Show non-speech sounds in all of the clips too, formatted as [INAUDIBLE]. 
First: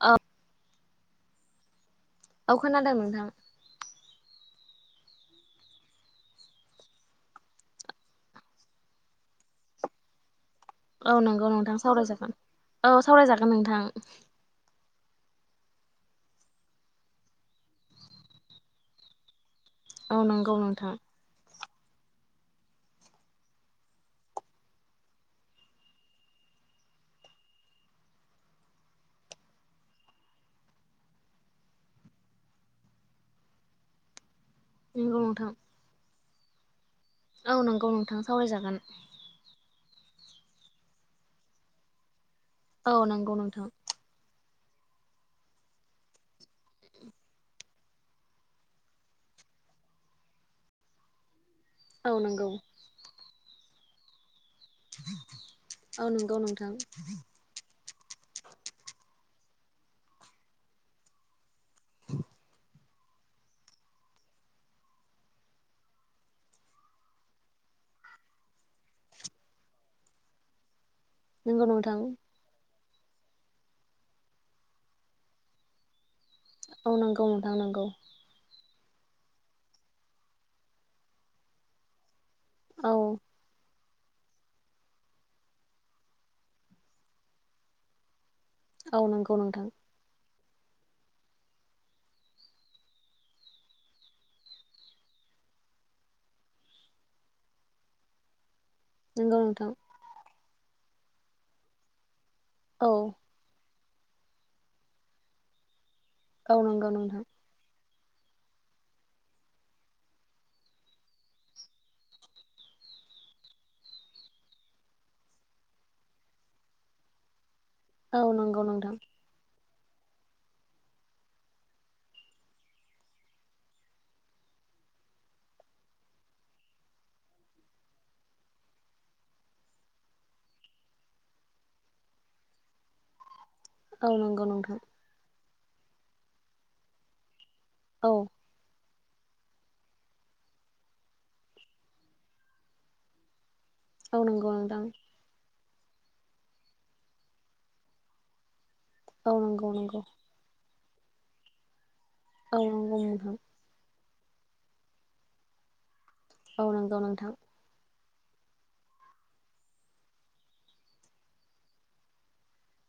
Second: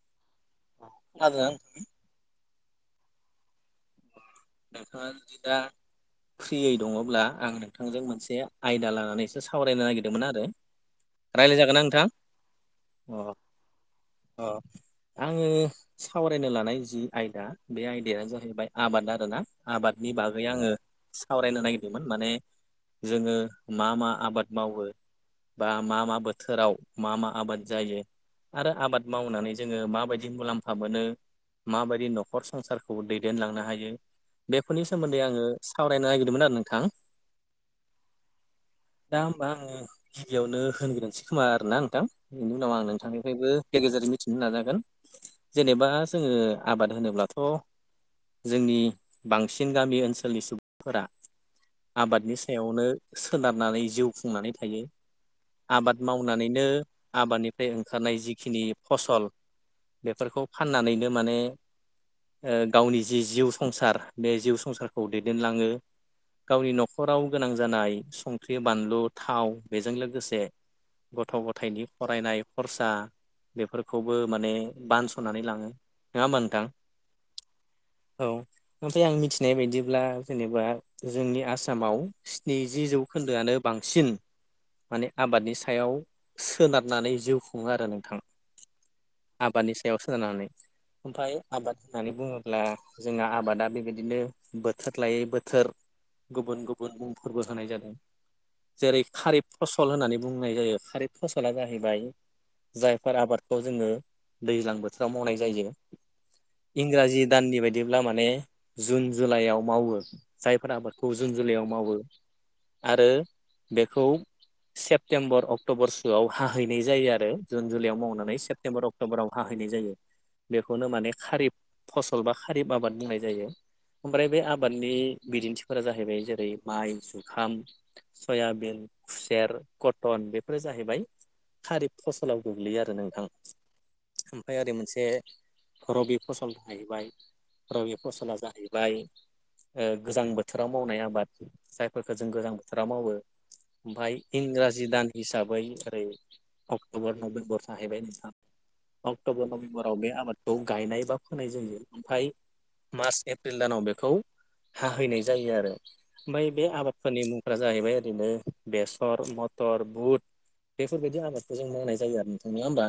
ओ आङो औ खोनादों नोंथां नोंथाङा दा फ्रियै दङब्ला आं नोंथांजों मोनसे आयदा लानानैसो सावरायनो नागिरदोंमोन आरो। औ नंगौ रायज्लायजागोन नोंथां ना सावरायजागोन औ सावरायजागोन नोंथां। ओ आनि सावरायनो लानाय जि आयदा बे आयदाया जाहैबाय आबादारि आरोना आबादनि औ बागै नंगौ आङो नोंथां सावरायनो नागिरदोंमोन माने जोङो मा मा आबाद मावो बा मा मा बोथोराव मा मा आबाद जायो आरो आबाद मावनानै जोङो माबायदि मुलाम्फा मोनो माबायदि न'खर संसारखौ दैदेनलांनो हायो बेफोरनि नंगौ सोमोन्दै आङो नोंथां सावरायनो नागिरदोंमोन आरो नोंथां। औ नंगौ नोंथां सावरायजागोन दा होमबा आङो गिबियावनो होनग्रोनसै खोमा आरोना नोंथां। बिनि उनाव आं औ नंगौ नोंथांनिफ्रायबो नोंथां गेजेर गेजेर मिथिनो नाजागोन जेनेबा जोङो आबाद होनोब्लाथ' जोंनि बांसिन गामि ओनसोलनि सुबुंफोरा औ आबादनि नंगौ सायावनो सोनारनानै जिउ खुंफुंनानै थायो आबाद औ नंगौ मावनानैनो नोंथां आबादनि फ्राय ओंखारनाय जिखिनि फसल बेफोरखौ फाननानैनो माने ओ गावनि जि जिउ संसार बे जिउ संसारखौ दैदेनलाङो। गावनि न'खराव गोनां जानाय संख्रि बानलु थाव बेजों लोगोसे गथ' नंगौ गथायनि नोंथां फरायनाय खरसा बेफोरखौबो माने बानस'नानै लाङो नोङा होमबा नोंथां। औ नंगौ नोंथां नंगौ औ ओमफ्राय आं मिथिनाय बायदिब्ला जेनेबा जोंनि आसामाव स्निजि औ जौखोन्दोआनो बां बांसिन माने आबादनि सायाव सोनारनानै जिउ खुङो आरो नोंथां। औ नंगौ नोंथां आबादनि सायाव सोनारनानै ओमफ्राय आबाद होननानै बुङोब्ला जोंहा आबादा बेबायदिनो बोथोर लायै बोथोर गुबुन गुबुनुं मुंफोरबो होनाय जादों। जेरै नंगौ खारिब नोंथां फसल होननानै बुंनाय जायो खारिब फसला जाहैबाय औ जायफोर आबादखौ जोङो दैज्लां बोथोराव मावनाय जायो। औ नंगौ नोंथां इंराजि दाननि बायदि ब्ला माने जुन जुलाइआव मावो जायफोर आबादखौ जुन जुलाइआव मावो आरो बेखौ सेप्तेम्बर अक्ट'बर सोआव हाहैनाय जायो आरो। जुन जुलाइआव औ मावनानै नंगौ सेप्तेम्बर नोंथां अक्ट'बराव हाहैनाय जायो बेखौनो माने खारिब फसल बा खारिब आबाद बुंनाय जायो ओमफ्राय बे आबादनि बिदिन्थिफोरा जाहैबाय जेरै माइ जुखाम सयाबिन खुसेर कटन बेफोरो जाहैबाय खारिब फसलाव गोग्लैयो आरो नोंथां औ नंगौ ओमफ्राय ओरै नोंथां मोनसे रबि फसल जाहैबाय रबि औ फसला जाहै बाय ओ गोजां बोथोराव मावनाय आबाद जायफोरखौ जों गोजां बोथोराव मावो ओमफ्राय औ नंगौ नोंथां इंराजि दान हिसाबै ओरै अक्ट'बर नभेम्बर थाहैबाय नोंथां औ अक्ट'बर नंगौ नभेम्बराव नंगौ बे आबादखौ गायनाय बा फोनाय जायो ओमफ्राय औ नंगौ मार्च नोंथां एप्रिल दानाव बेखौ हाहैनाय जायो आरो ओमफ्राय बे औ नंगौ आबादफोरनि नोंथां मुं फोरा जाहैबाय ओरैनो बेसर मटर बुट बेफोरबायदि आबादखौ जों मावनाय जायो आरो नोंथां नङा होमबा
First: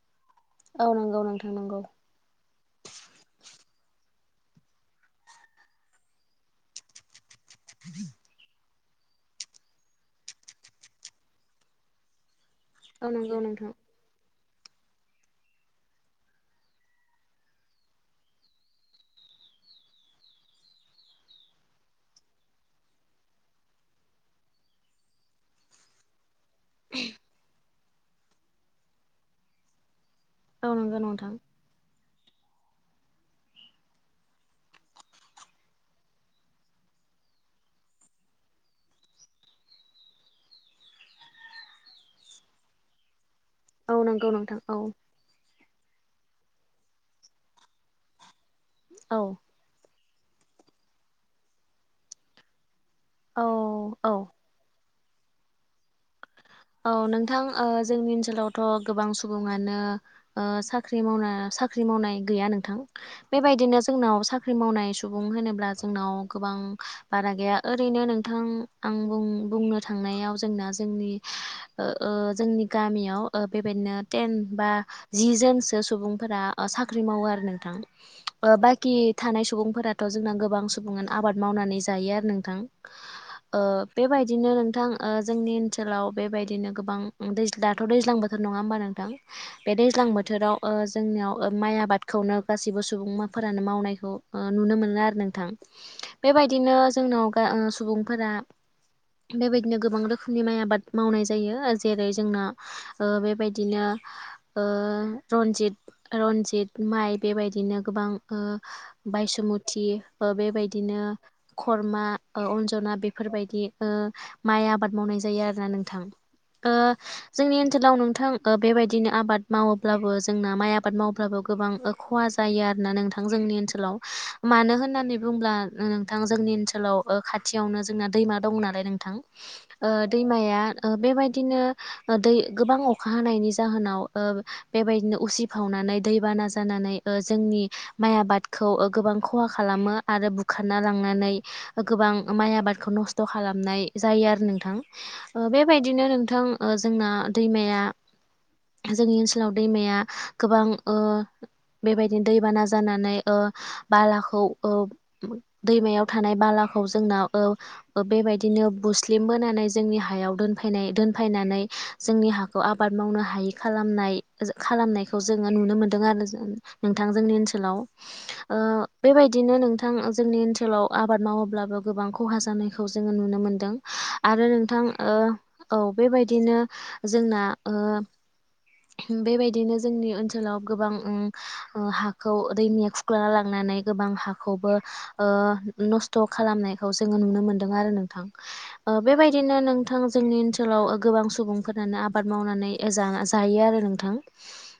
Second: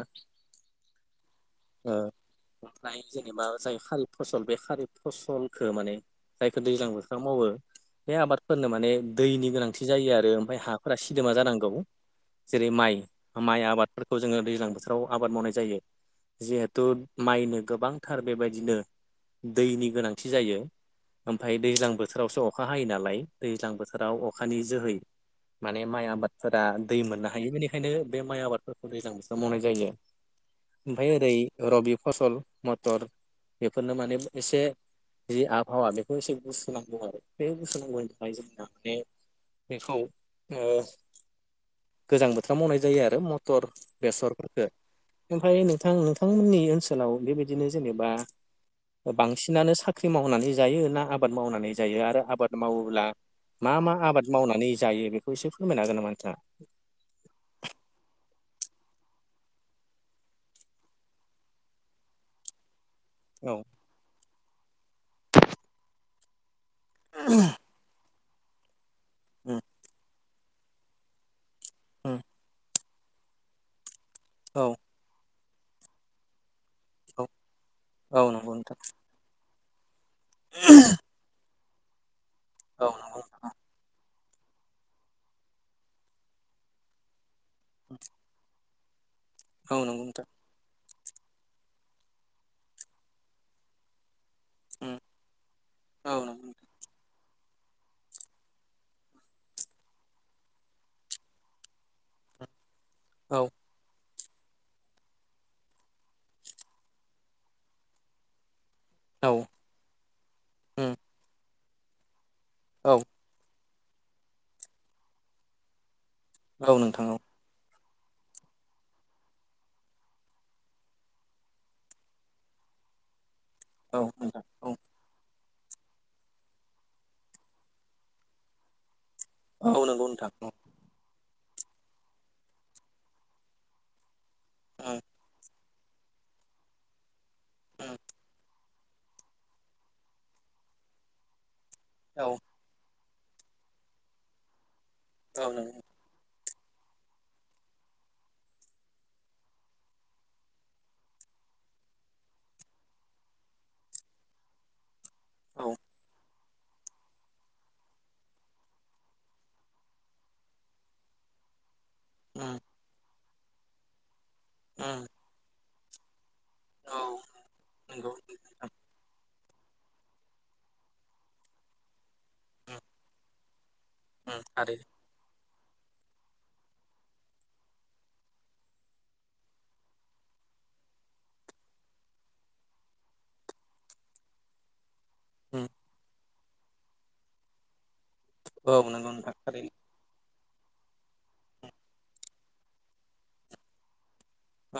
औ नंगौ नोंथां नंगौ ओ ओमफ्राय जेनेबा जाय खारिब फसल बे खारिब फसलखौ माने जायखौ दैज्लां [UNINTELLIGIBLE] मावो बे आबादफोरनो माने दैनि गोनांथि जायो आरो ओमफ्राय हाफोरा सिदोमा जानांगौ जेरै माइ औ नंगौ माइ नोंथां आबाद फोरखौ जोङो दैज्लां बोथोराव आबाद मावनाय जायो जिहेथु माइनो गोबांथार बेबायदिनो दैनि गोनांथि जायो ओमफ्राय दैज्लां बोथोरावसो अखा हायो नालाय दैज्लां बोथोराव अखानि जोहै माने माइ आबादफोरा दै मोननो हायो बेनिखायनो बे माइ आबादफोरखौ दैज्लां बोथोराव मावनाय जायो औ नंगौ ओमफ्राय ओरै नोंथां रबि फसल मटर बेफोरनो माने एसे जि आबहावा बेखौ एसे गुसुुनांगौ आरो बे गुसुनांगौनि थाखाय जोंना माने बेखौ ओ गोजां बोथोराव मावनाय जायो आरो म थर औ नंगौ नोंथां बेसरफोरखौ औ ओमफ्राय नोंथां नोंथांमोननि ओनसोलाव बेबायदिनो जेनेबा बा औ बांसिनानो सा [UNINTELLIGIBLE] साख्रि मावनानै जायो ना आबाद मावनानै जायो आरो आबाद मावोब्ला औ मा मा औ आबाद मावनानै जायो बेखौ एसे फोरमायनो हागोन नामा नोथांङा, औ नोंथां ओ जोंनि ओनसोलावथ' गोबां सुबुङानो, ओ साख्रि मावना साख्रि मावनाय गैया नोंथां बेबायदिनो जोंनाव साख्रि मावनाय सुबुं होनोब्ला जोंनाव गोबां बारा गैया ओरैनो नोंथां आं बुं बुंनो थांनायाव जोंना जोंनि ओ जोंनि गामियाव ओ बेबायदिनो टेन बा जि जोनसो सुबुंफोरा ओ साख्रि मावो आरो नोंथां ओ बाखि थानाय सुबुंफोरा थ जोंना गोबां सुबङानो आबाद मावनानै जायो आरो नोंथां औ नंगौ नोंथां ओ बेबायदिनो नोंथां ओ जोंनि ओनसोलाव बेबायदिनो गोबां दै दाथ' दैज्लां बोथोर बोथोर नङा होमबा नोंथां बे उम दैज्लां बोथोराव ओ जोंनियाव ओ माइ आबादखौनो गासैबो सुबुंफोरानो मावनायखौ ओ नुनो मोनो आरो नोंथां बेबायदि उम बिदिनो जोंनाव सुबुंफोरा बेबायदिनो गोबां रोखोमनि माइ आबाद मावनाय जायो जेरै जोंना ओ औ बेबायदिनो ओ रनजित रनजित माइ बेबायदिनो गोबां ओ औ बायसुमुथि बेबायदिनो खरमा अ अनजना बे बेफोरबायदि ओ माइ आबाद मावनाय जायो आरोना नोंथां ओ नंगौ नोंथां औ जोंनि ओनसोलाव नोंथां ओ बेबायदिनो आबाद मावोब्लाबो जोंना माइ आबाद मावब्लाबो गोबां खहा जायो आरोना नोंथां जोंनि ओनसोलाव नंगौ मानो होननानै बुंब्ला नोंथां जोंनि ओनसोलाव ओ खाथियावनो जोंना दैमा दं नालाय नोंथां औ नंगौ नोंथां औ उम औ नोंथां औ नोंथां औ नंगौ नोंथां औ दाया बेबायदिनो दै गोबां अखा हानायनि जाहोनाव, ओ उम बेबायदिनो उसिफावनानै दैबाना जानानै ओ जोंनि औ माइ आबाद खौ ओ गोबां खहा खालामो आरो बुखारना लांनानै गोबां माइ आबादखौ नस्थ थ' खालामनाय जायो आरो नोंथां औ ओ नंगौ बेबायदिनो नोंथां ओ जोंना दैमाया जोंनि ओनसोलाव दैमाया गोबां ओ बेबायदिनो दैबाना जानानै ओ बालाखौ ओ औ दैमायाव थानाय बालाखौ जोंना औ ओ बेबायदिनो बुस्लिम बोनानै जोंनि हायाव दोनफायनाय दोनफायनानै जोंनि औ हाखौ आबाद मावनो हायि खालामनाय खालामनायखौ जोङो नुनो मोनदों आरो [UNINTELLIGIBLE] नोंथां जोंनि ओनसोलाव नंगौ ओ बेबायदिनो नोंथां जोंनि ओनसोलाव आबाद मावाब्लाबो गोबां खहा जानायखौ जोङो नुनो मोनदों आरो नों ओ थारैनो औ बेबायदिनो जोंना ओ बेबायदिनो जोंनि ओनसोलाव गोबां उ ओ हाखौ दैमाया खुख्लना लांनानै गोबां हाखौबो ओ नस्थ' खालामनायखौ जोङो नुनो मोनदों आरो नोंथां औ नोंगौ नोंथां [UNINTELLIGIBLE] नो थारैनो नोंथां जोंनि ओनसोलाव गोबां सुबुंफोरानो आबाद मावनानै जाना जायो आरो नोंथां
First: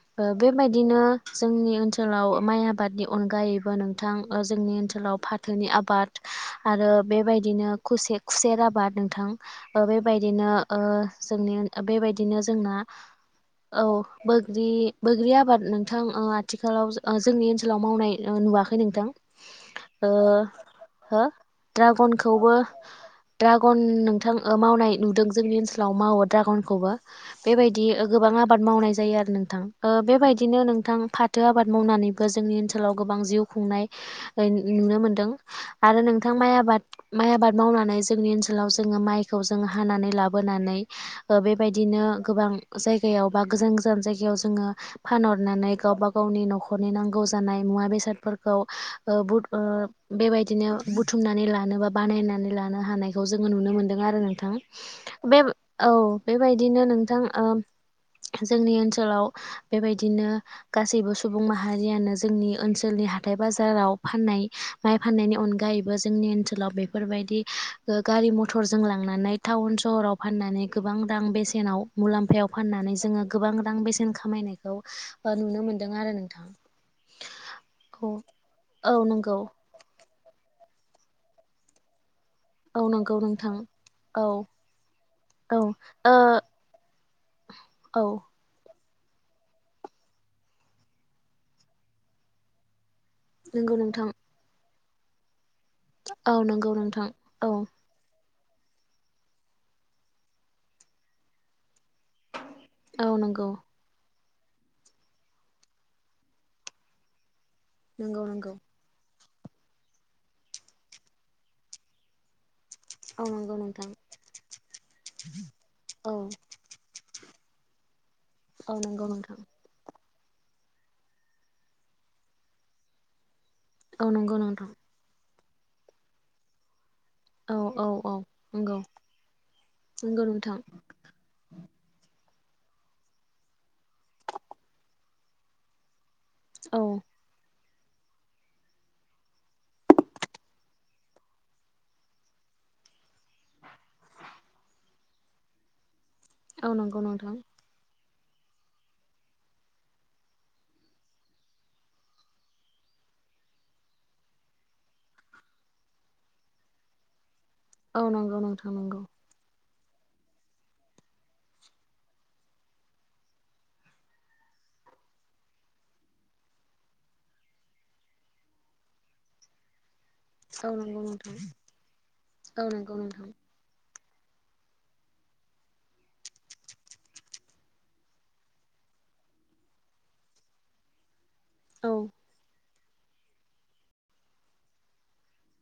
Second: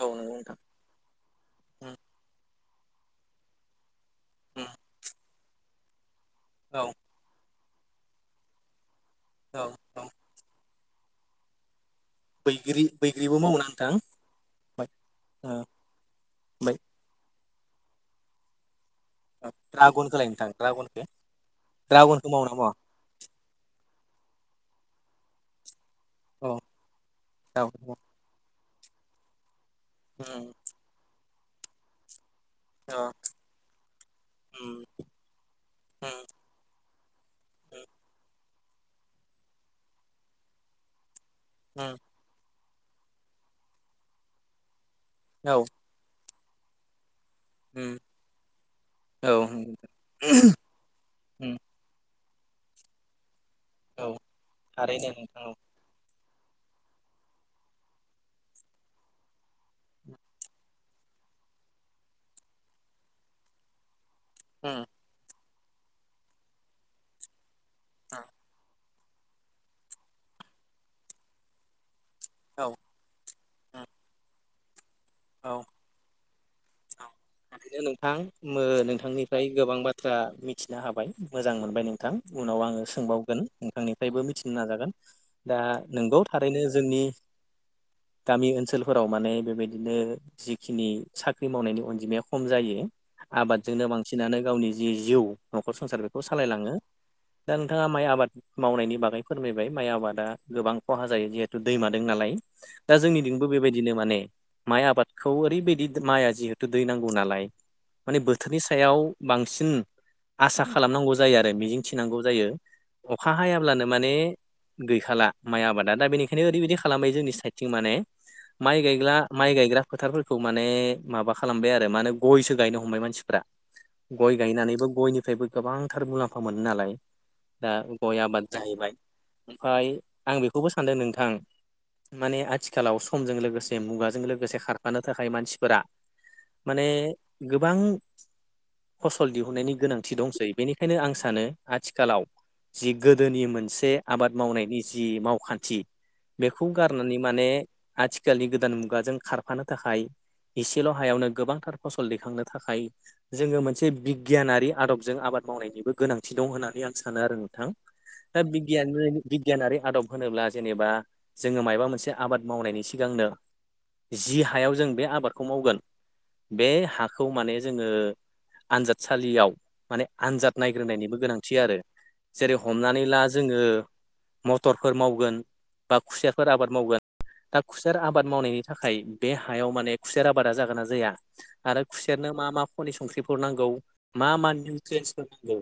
औ नंगौ नोंथां बेबायदिनो जोंनि ओनसोलाव माइ आबादनि अनगायैबो नों थां ओ जोंनि ओनसोलाव फाथोनि आबाद औ आरो बेबायदिनो खुसे खुसेर आबाद नोंथां औ ओ औ बेबायदिनो ओ जोंनि ओन ओ बेबायदिनो जोंना बैग्रि बैग्रिबो मावोना औ नोंथां बोग्रि बोग्रि ओ आबाद नों थां ओ ओमफ्राय आथिखालाव [UNINTELLIGIBLE] ओ जोंनि ओनसोलाव मावनाय नुवाखै नोंथां ओ ड्रागनखौलाय नोंथां ड्रागनखौ हो ड्रागनखौ मावोना ड्रागनखौबो मावा ड्रागन नोंथां ओ मावनाय नुदों जोंनि ओनसोलाव मावो औ ड्रागनखौबो बेबायदि ड्रागनखौ मावो गोबां आबाद मावनाय जायो आरो नोंथां ओ बेबायदिनो नोंथां फाथो आबाद मावनानैबो जोंनि ओनसो सोलाव औ गोबां जिउ खुंनाय नुनो मोनदों आरो नोंथां माइ आबाद माइ आबाद मावनानै जोंनि ओनसोलाव जोङो माइखौ जोङ हानानै लाबोनानै ओ बेबायदिनो गोबां जायगायाव बा गोजान गोजान जायगायाव जोङो औ फानहरनानै गावबा गावनि न'खरनि नांगौ जानाय मुवा बेसादफोरखौ ओ औ बुद ओ बेबायदिनो बुथुमनानै लानो बा बानायनानै लानो हानायखौ जोङो नुनो मोनदों औ आरो नोंथां थारैनो बे नोंथां औ बेबायदिनो नोंथां ओ जोंनि ओनसोलाव बेबायदिनो गासैबो सुबुं माहारियानो जोंनि ओनसोलनि हाथाय बाजाराव फानाय माइ फाननायनि अनगायैबो जोंनि ओनसोलाव बेफोरबायदि ओ गारि मथर जों लांनानै टाउन सहराव फाननानै गोबां रां बेसेनाव मुलाम्फायाव औ फाननानै जोङो गोबां रां औ बेसेन खामायनायखौ ओ नुनो मोन्दों आरो नोंथां थारैनो औ नोंथां मो औ नंगौ नोंथांनिफ्राय गोबां बाथ थ्रा मिथिनो हाबाय मोजां मोनबाय नोंथां उनाव आङो औ नंगौ सोंबावगोन नोंथां नोंथांनिफ्रायबो औ मिथिनो नाजागोन दा औ ओ नोंगौ थारैनो जोंनि औ गामि ओनसोलफोराव माने बेबायदिनो जिखिनि साख्रि मावनायनि अनजिमाया खम जायो नंगौ आबादजोंनो नोंथां बांसिनानो गावनि जि जिउ न'खर संसार बेखौ औ नंगौ सालायलाङो नोंथां औ दा नोंथाङा माइ आबाद मावनायनि बागै फोरमायबाय माइ आबादा गोबां खहा जायो जिहेथु दैमा दों नालाय दा औ जोंनि दिंबो नंगौ बेबायदिनो माने माइ आबादखौ ओरैबायदि माइआ जिहेतु दै नांगौ नालाय माने नंगौ नंगौ बोथोरनि सो सायाव बांसिन आसा खालामनांगौ जायो आरो मिजिं थिनांगौ जायो औ अखा नंगौ हायाब्लानो नोंथां माने गैखाला माइ आबादा दा औ बेनिखायनो ओरैबायदि खालामबाय जोंनि साइदथिं माने औ माइ नंगौ गायग्ला नोंथां माइ गायग्रा फोथारफोरखौ माने माबा खालामबाय आरो मा होनो गयसो गायनो हमबाय मानसिफ्रा औ गय नंगौ नोंथां गायनानैबो गयनिफ्रायबो गोबांथार मुलाम्फा मोनो नालाय। औ दा औ औ गय आबाद नंगौ जाहैबाय ओमफ्राय नंगौ आं नोंथां बेखौबो सानदों नोंथां। माने आथिखालाव समजों लोगोसे मुगाजों लोगोसे खारफानो थाखाय मानसिफोरा औ माने गोबां फसल दिहुननायनि गोनांथि दंसै बेनिखायनो आं सानो आथिखालाव जि गोदोनि मोनसे आबाद मावनायनि जि मावखान्थि। बेखौ औ नंगौ गारनानै नोंथां माने आथिखालनि गोदान मुगाजों खारफानो थाखाय इसेल' हायावनो गोबांथार फसल दैखांनो थाखाय जोङो मोनसे बिगियानारि आदबजों आबाद मावनायनिबो गोनांथि दं होननानै आं सानो आरो नोंथां। औ नंगौ दा नोंथां बिगियान नंगौ बिगियानारि आदब होनोब्ला जेनेबा जोङो मायबा मोनसे आबाद मावनायनि सिगांनो जि हायाव जों बे आबाद खौ मावगोन बे हाखौ माने जोङो आनजादसालियाव माने आनजाद औ नंगौ नायग्रोनायनायनिबो नोंथां गोनांथि आरो जेरै औ नंगौ हमनानै ला नोंथां जोङो मटरफोर मावगोन। बा खुसेरफोर आबाद मावगोन दा खुसेर आबाद मावनायनि थाखाय बे हायाव माने खुसेर आबादा जागोन ना जाया आरो औ खुसेरनो मा मा खनि संख्रिफोर नांगौ मा मा निउट्रियेन्सफोर नांगौ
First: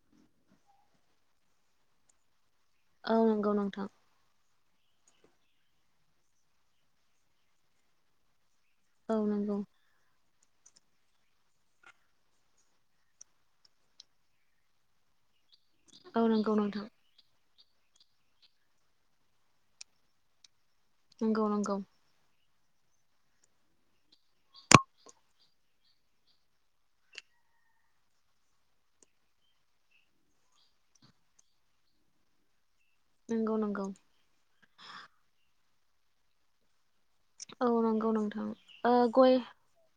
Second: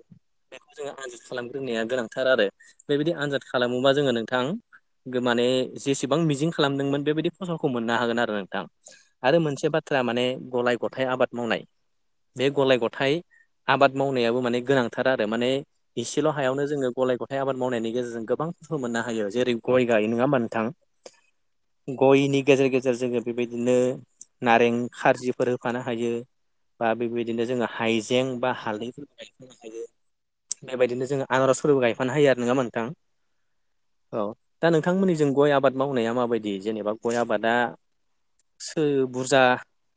बेखौ जोङो आनजाद खालामग्रोनाया गोनांथार आरो बेबायदि औ आनजाद नंगौ नोंथां खालामोबा जोङो नोंथां गो माने जेसेबां मिजिं खालामदोंमोन बेबायदि फसलखौ मोननो हागोन आरो नोंथां औ आरो नंगौ मोनसे बा थ्रा माने गलाय गथाय आबाद मावनाय। बे गलाय गथाइ आबाद मावनायाबो माने गोनांथार आरो माने औ इसेल' नंगौ हायावनो नोंथां जोङो गलाय ग थाय आबाद मावनायनि गेजेरजों गोबां [UNINTELLIGIBLE] मोननो हायो जेरै गय गायो नङा होमबा नोंथां। नंगौ नंगौ। गयनि गेजेर गेजेर जोङो बेबायदिनो नारें खारजिफोर होफानो हायो। बा बेबायदिनो जोङो हाइजें बा हालदै नो हायो बेबायदिनो जोङो आनारसफोरबो गायफानो हायो आरो नङा होमबा नोंथां। नंगौ नंगौ। औ दा नोंथांमोनि जों गय आबाद मावनाया माबायदि जेनेबा गय आबादा औ नंगौ नोंथां सो ओ गय बुरजा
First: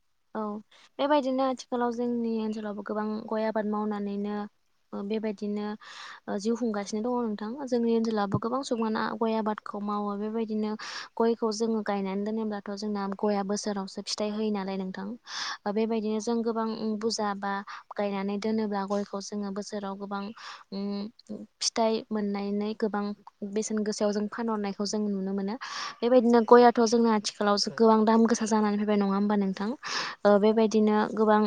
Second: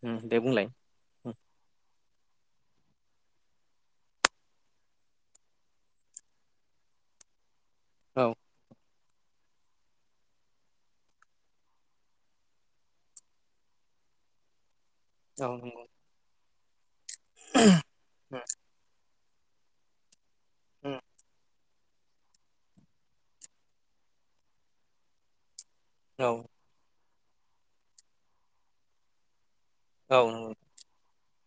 उम दे औ बुंलाय बेबायदिनो आथिखालाव जोंनि ओनसोलावबो गोबां गय आबाद मावनानैनो ओ बेबायदिनो ओ जिउ खुंगासिनो दङ नों थां जोंनि औ ओनसोलावबो गोबां सुबुं आनो गय आबादखौ मावो बेबायदिनो गयखौ जोङो गायनानै दोनोब्लाथ' जोंना गया बोसोरावसो फिथाइ होयो नालाय नोंथां औ ओ नंगौ बेबायदिनो जों गोबां बुरजा बा गायनानै दोनोब्ला गयखौ जोङो बोसोराव गोबां उम फिथाइ मोननानै गोबां बेसेन गोसायाव जों फानहरनायखौ जों नुनो मोनो। बेबायदिनो गयाथ' जोंना आथिखालाव गोबां दाम गोसा जानानै फैबाय नङा होमबा नोंथां औ औ ओ नंगौ बेबाय दिनो गोबां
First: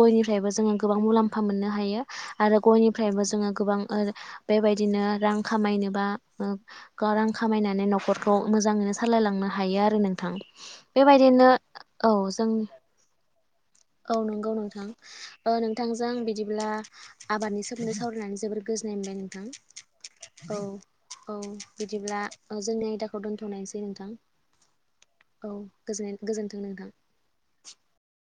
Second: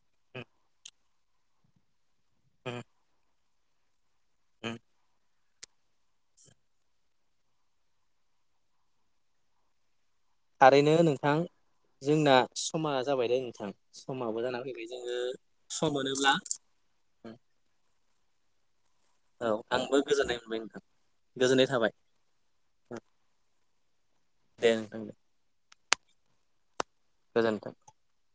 गयनिफ्रायबो जोङो गोबां मुलाम्फा मोननो हायो। आरो गयनिफ्रायबो जोङो गोबां ओ बेबायदिनो रां खामायनोबा गाव रां खामायनानै न'खरखौ मोजाङैनो सालायलांनो हायो आरो नोंथां। थारैनो नोंथां बेबायदिनो औ जोंना जों समा जाबाय दे नोंथां। औ समाबो नंगौ जाना नोंथां फैबाय जोङो ओ सम नोंथांजों मोनोब्ला बिदिब्ला आबादनि सोमोन्दै सावरायनानै जोबोर गोजोननाय मोनबाय नोंथां औ आंबो गोजोननाय मोनबाय नोंथां। औ औ गोजोननाय थाबाय बिदिब्ला जोंनि आयदाखौ दोन्थ'नायसै नोंथां। दे नोंथां दे। औ गोजोन्नाय गोजोन्थों नोंथां। गोजोन्थों।